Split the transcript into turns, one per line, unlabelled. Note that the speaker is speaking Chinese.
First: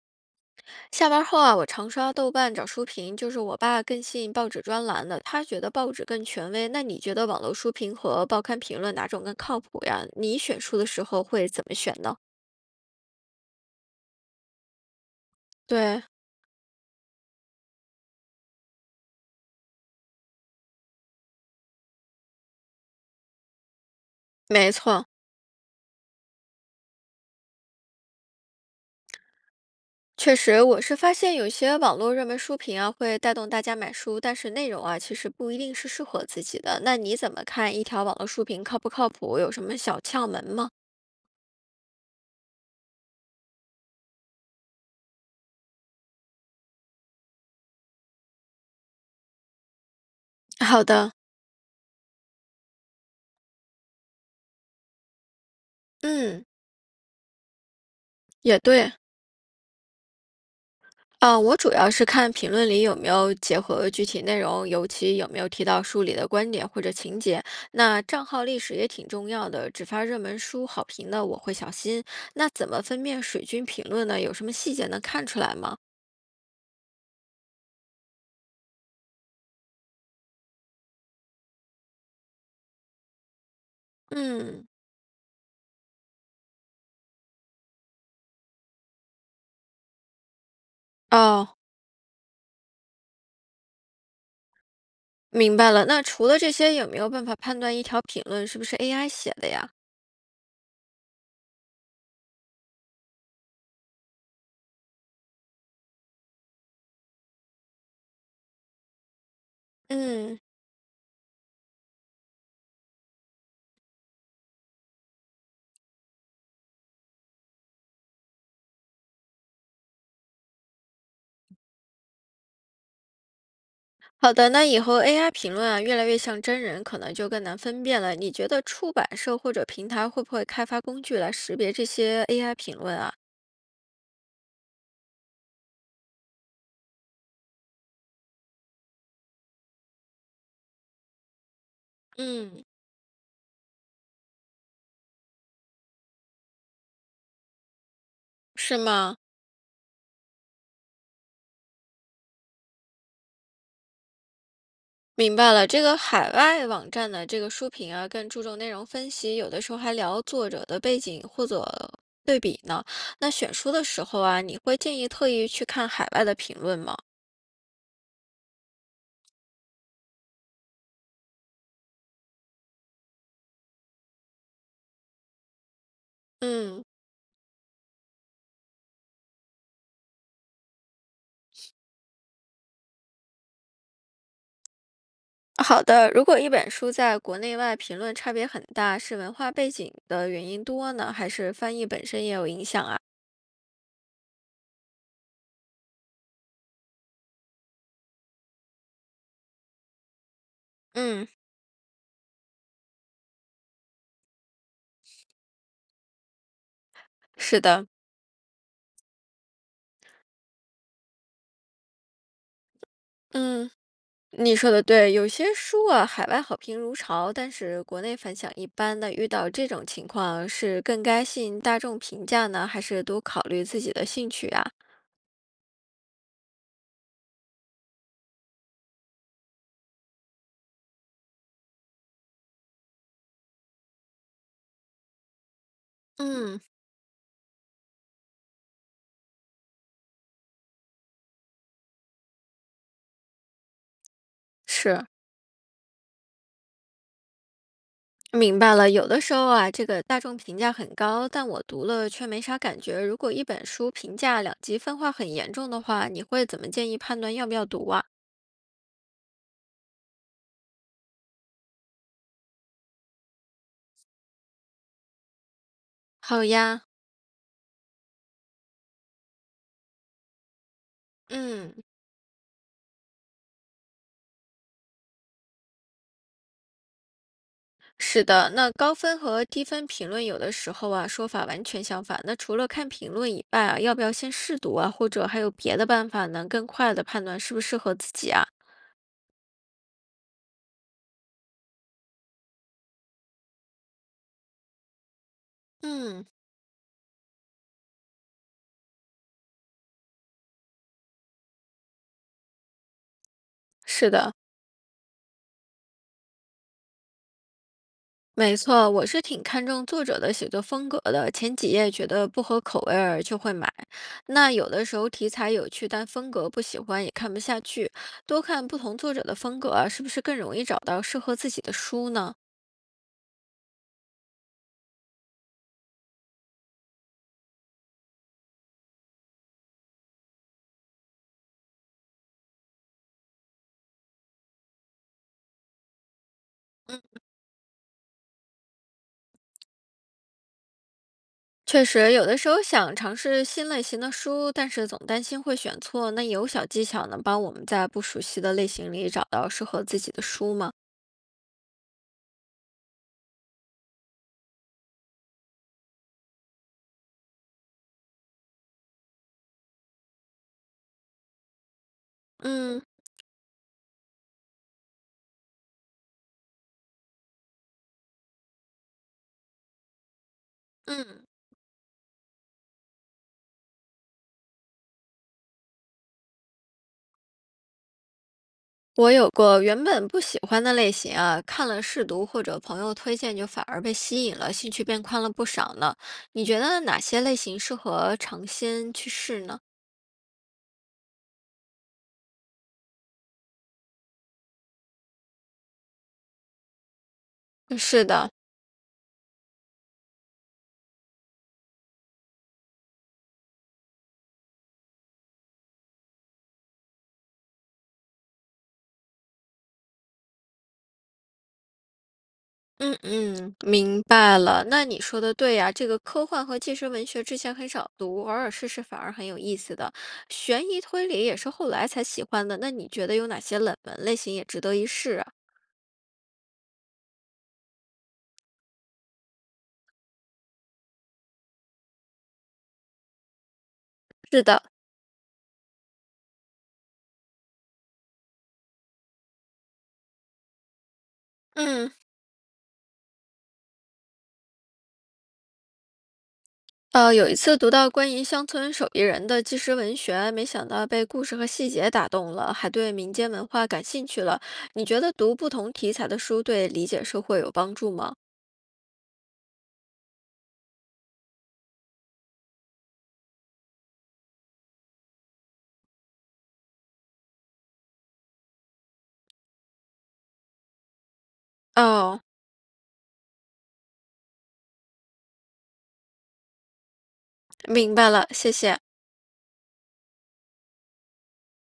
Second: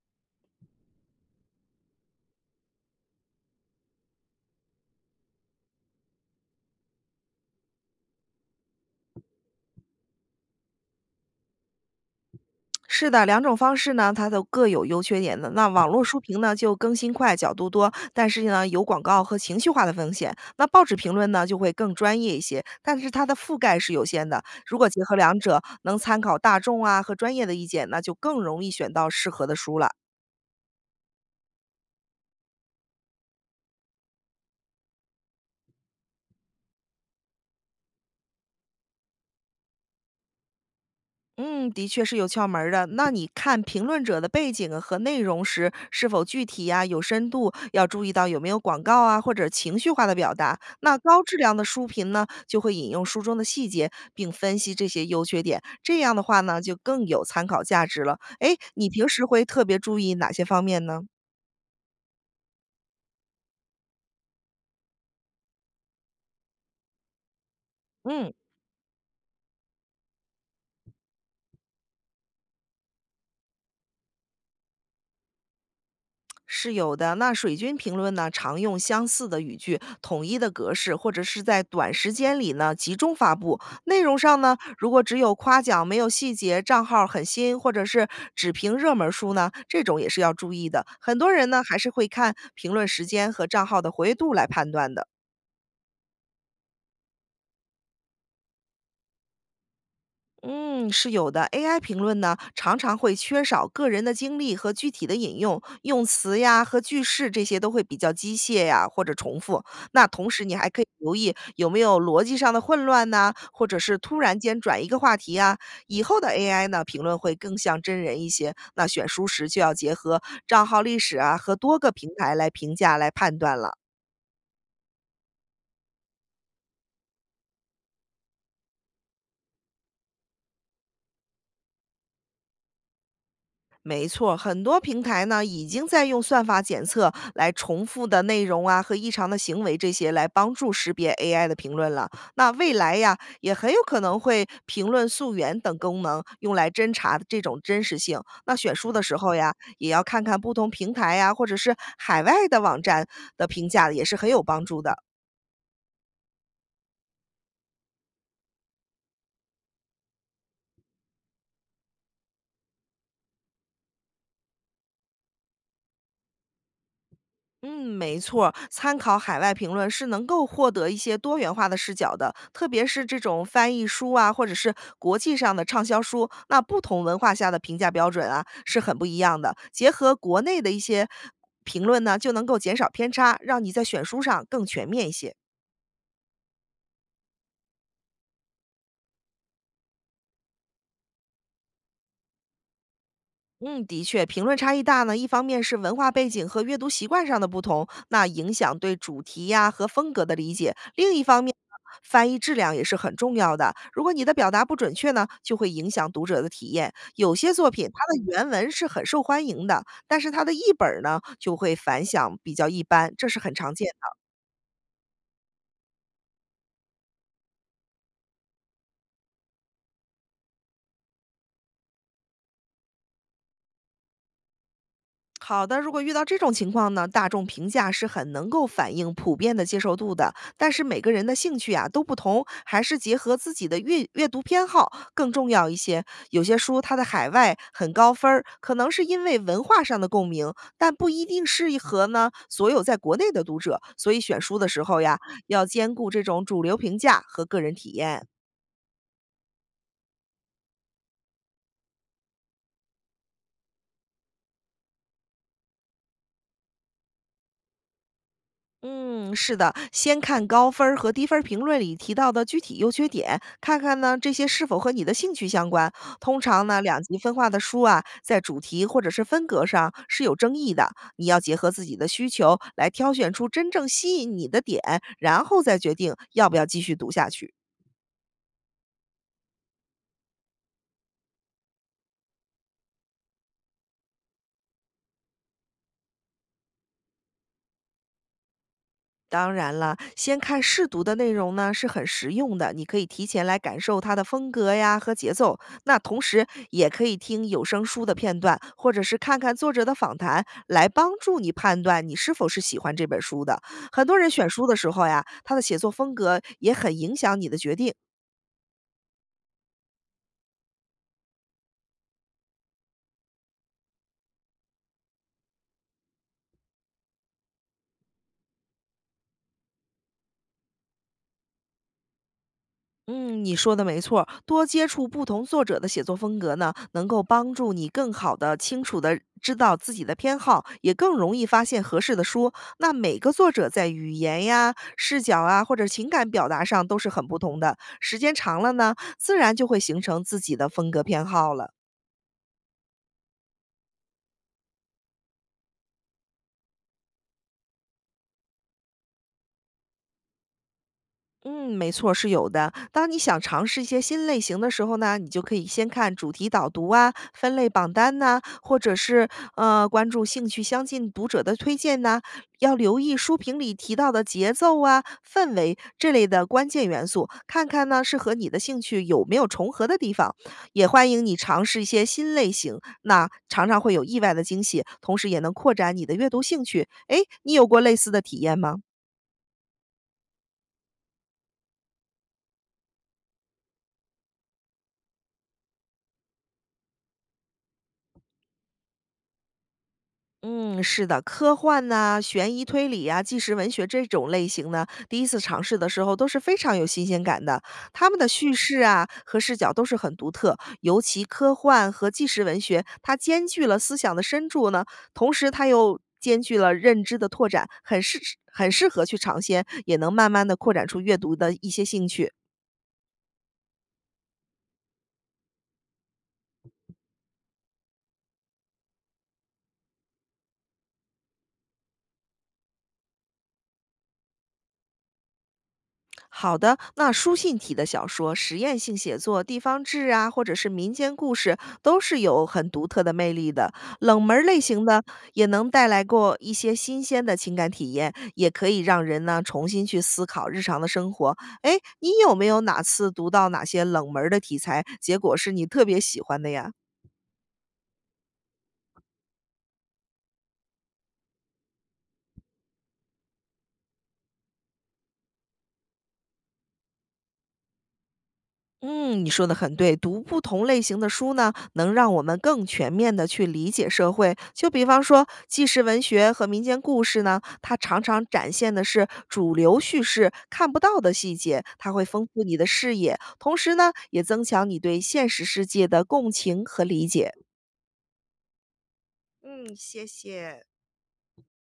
下班后啊，我常刷豆瓣找书评，就是我爸更信报纸专栏的，他觉得报纸更权威。那你觉得网络书评和报刊评论哪种更靠谱呀？你选书的时候会怎么选呢？
是的，两种方式呢，它都各有优缺点的。那网络
对，
书评呢，就更新快，角度多，但是呢，有广告和情绪化的风险。那报纸评论呢，就会更专业一些，但是它的覆盖是有限的。
没
如果结
错，
合两者，能参考大众啊和专业的意见，那就更容易选到适合的书了。
确实，我是发现有些网络热门书评啊，会带动大家买书，但是内容啊，其实不一定是适合自己的。那你怎么看一条网络书评靠不靠谱？有什么小窍门吗？
嗯，的确是有窍门儿的。那你看评论者的背景啊和内容时，是否具体呀、有深度，要注意到有没有广告啊或者情绪化的表达。
好
那
的，
高质量的书评呢，就会引用书中的细节，并分析这些优缺点。这样的话
嗯，
呢，就更有参考价值了。诶，
也
你
对。
平时会特别注意哪些方面呢？
我主要是看评论里有没有结合具体内容，尤其有没有提到书里的观点或者情节。那账
嗯。
号历史也挺重要的，只发热门书好评的我会小心。那怎么分辨水军评论呢？有什么细节能看出来吗？
是有的。那水军评论呢，常用相似的语句、统一的格式，或者是在短时间里呢集中发布。内容上呢，
嗯，
如果只有夸奖没有细节，账号很新，或者是只评热门书呢，这种也是要注意的。很多人
哦，
呢还是会看评论时间和账号的活跃度来判断的。
明白了。那除了这些，有没有办法判断一条评论是不是 AI 写的呀？
嗯，是有的。AI 评论呢，常常会缺少个人的经历和具体的引用，用词呀和句式这些都会比较机械呀或者重复。那同
嗯。
时，你还可以留意有没有逻辑上的混乱呐、或者是突然间转一个话题啊。以后的 AI 呢，评论会更像真人一些。那选书时就要结合账号历史啊和多个平台来评价来判断了。
好的，那以后 AI 评论啊，越来越像真人，可能就更难分辨了。你觉得出版社或者平台会不会开发工具来识别这些 AI 评论啊？
没错，很多平台呢已经在用算法检测来重复的内容啊和异常的行为这些来帮助识别 AI 的评论了。那
嗯，
未来呀，也很有可能会评论溯源等功能用来侦查这种真实性。那选
是
书的
吗？
时候呀，也要看看不同平台呀或者是海外的网站的评价，也是很有帮助的。
明白了，这个海外网站的这个书评啊，更注重内容分析，有的时候还聊作者的背景或者对比呢。那选书的时候啊，你会建议特意去看海外的评论吗？
嗯，没错儿参考海外评论是能够获得一些多元化的视角的，特别是这种翻译书啊，或者是国际上的畅销书，那不
嗯。
同文化下的评价标准啊是很不一样的。结合国内的一些评论呢，就能够减少偏差，让你在选书上更全面一些。
好的，如果一本书在国内外评论差别很大，是文化背景的原因多呢，还是翻译本身也有影响啊？
嗯，的确，评论差异大呢，一方面是文化背景和阅读习惯上的不同，那影响对主题呀、和风格的理解；另一
嗯，
方面呢，翻译质量也是很重要的。如果你的表达不准确呢，就会影响读者的体验。有些
是
作
的，
品它的原文是很受欢迎的，但是它的译本儿呢就会反响比较一般，这是很
嗯，
常见的
你说的对，有些书啊，海外好评如潮，但是国内反响一般的，遇到这种情况，是更该信大众评价呢，还是多考虑自己的兴趣啊？
好的，如果遇到这种情况呢，大众评价是很能够反映普遍的接受度的，但是每个人的兴趣啊都不同，还是结合自己的阅读偏好更重要一些。有些
嗯，
书它的海外很高分儿，可能是因为文化上的共鸣，但不一定适合呢所有在国内的读者。所以选书的时候
是。
呀，要兼顾这种主流评价和个人体验。
明白了，有的时候啊，这个大众评价很高，但我读了却没啥感觉。如果一本书评价两极分化很严重的话，你会怎么建议判断要不要读啊？
嗯，是的，先看高分儿和低分儿评论里提到的具体优缺点，看看呢这些是否和你的兴趣相关。通
好
常呢，
呀，
两极分化的书啊，在主题或者是风格上是有争议的，你要结合
嗯，
自己的需求来挑选出真正吸引你的点，然后再决定要不要继续读下去。
是的，那高分和低分评论有的时候啊，说法完全相反。那除了看评论以外啊，要不要先试读啊？或者还有别的办法能更快的判断适不适合自己啊？
当然了，先看试读的内容呢是很实用的，你可以提前来感受它的风格呀和节奏。那同
嗯，
时也可以听有声书的片段，或者是看看作者的访谈，来帮助你判断你是否是喜欢这本书的。很
是
多人
的。
选书的时候呀，他的写作风格也很影响你的决定。
没错，我是挺看重作者的写作风格的。前几页觉得不合口味儿就会买。那有的时候题材有趣，但风格不喜欢也看不下去。多看不同作者的风格啊是不是更容易找到适合自己的书呢？
嗯，你说的没错儿多接触不同作者的写作风格呢，能够帮助你更好的、清楚的知道自己的偏好，也更容易发现合适的书。那每个作者在语言呀、视角啊，或者情感表达上都
嗯，
是很不同的，时间长了呢，自然就会形成自己的风格偏好了。
确实，有的时候想尝试新类型的书，但是总担心会选错。那有小技巧能帮我们在不熟悉的类型里找到适合自己的书吗？
嗯，没错，是有的。当你想尝试一些新类型的时候呢，你就可以先看主题导读啊、分类榜单呐、或者是关注兴趣相近读者的推荐呐、要
嗯
留意书评里提到的节奏啊、氛围这类的关键元素，看看呢是和你的兴趣有没有重合的地方。也欢
嗯。
迎你尝试一些新类型，那常常会有意外的惊喜，同时也能扩展你的阅读兴趣。诶，你有过类似的体验吗？
我有过原本不喜欢的类型啊，看了试读或者朋友推荐，就反而被吸引了，兴趣变宽了不少呢。你觉得哪些类型适合尝鲜去试呢？
嗯，是的，科幻呐、悬疑推理呀、纪实文学这种类型呢，第一次尝试的时候都是非常有新鲜感的。
是
他们的
的，
叙事啊和视角都是很独特，尤其科幻和纪实文学，它兼具了思想的深度呢，同时它又兼具了认知的拓展，很适合去尝鲜，也能慢慢的扩展出阅读的一些兴趣。
嗯嗯，明白了。那你说的对呀，这个科幻和纪实文学之前很少读，偶尔试试反而很有意思的。悬疑推理也是后来才喜欢的。那你觉得有哪些冷门类型也值得一试啊？
好的，那书信体的小说、实验性写作、地方志啊，或者是民间故事，都是有很独特的魅力的。冷门儿
是
类
的，
型的也能带来过一些新鲜的情感体验，也可以让人呢重新去思考日常的生活。哎，
嗯。
你有没有哪次读到哪些冷门儿的题材，结果是你特别喜欢的呀？
有一次读到关于乡村手艺人的纪实文学，没想到被故事和细节打动了，还对民间文化感兴趣了。你觉得读不同题材的书对理解社会有帮助吗？
嗯，你说的很对。读不同类型的书呢，能让我们更全面的去理解社会。就比方说，纪实文学和民间故事呢，它常常展现的是主流叙事看不到的细节，它会
哦，
丰富你的视野，同时呢，也增强你对现实世界的共情和理解。
明白了，谢谢。
嗯，谢谢。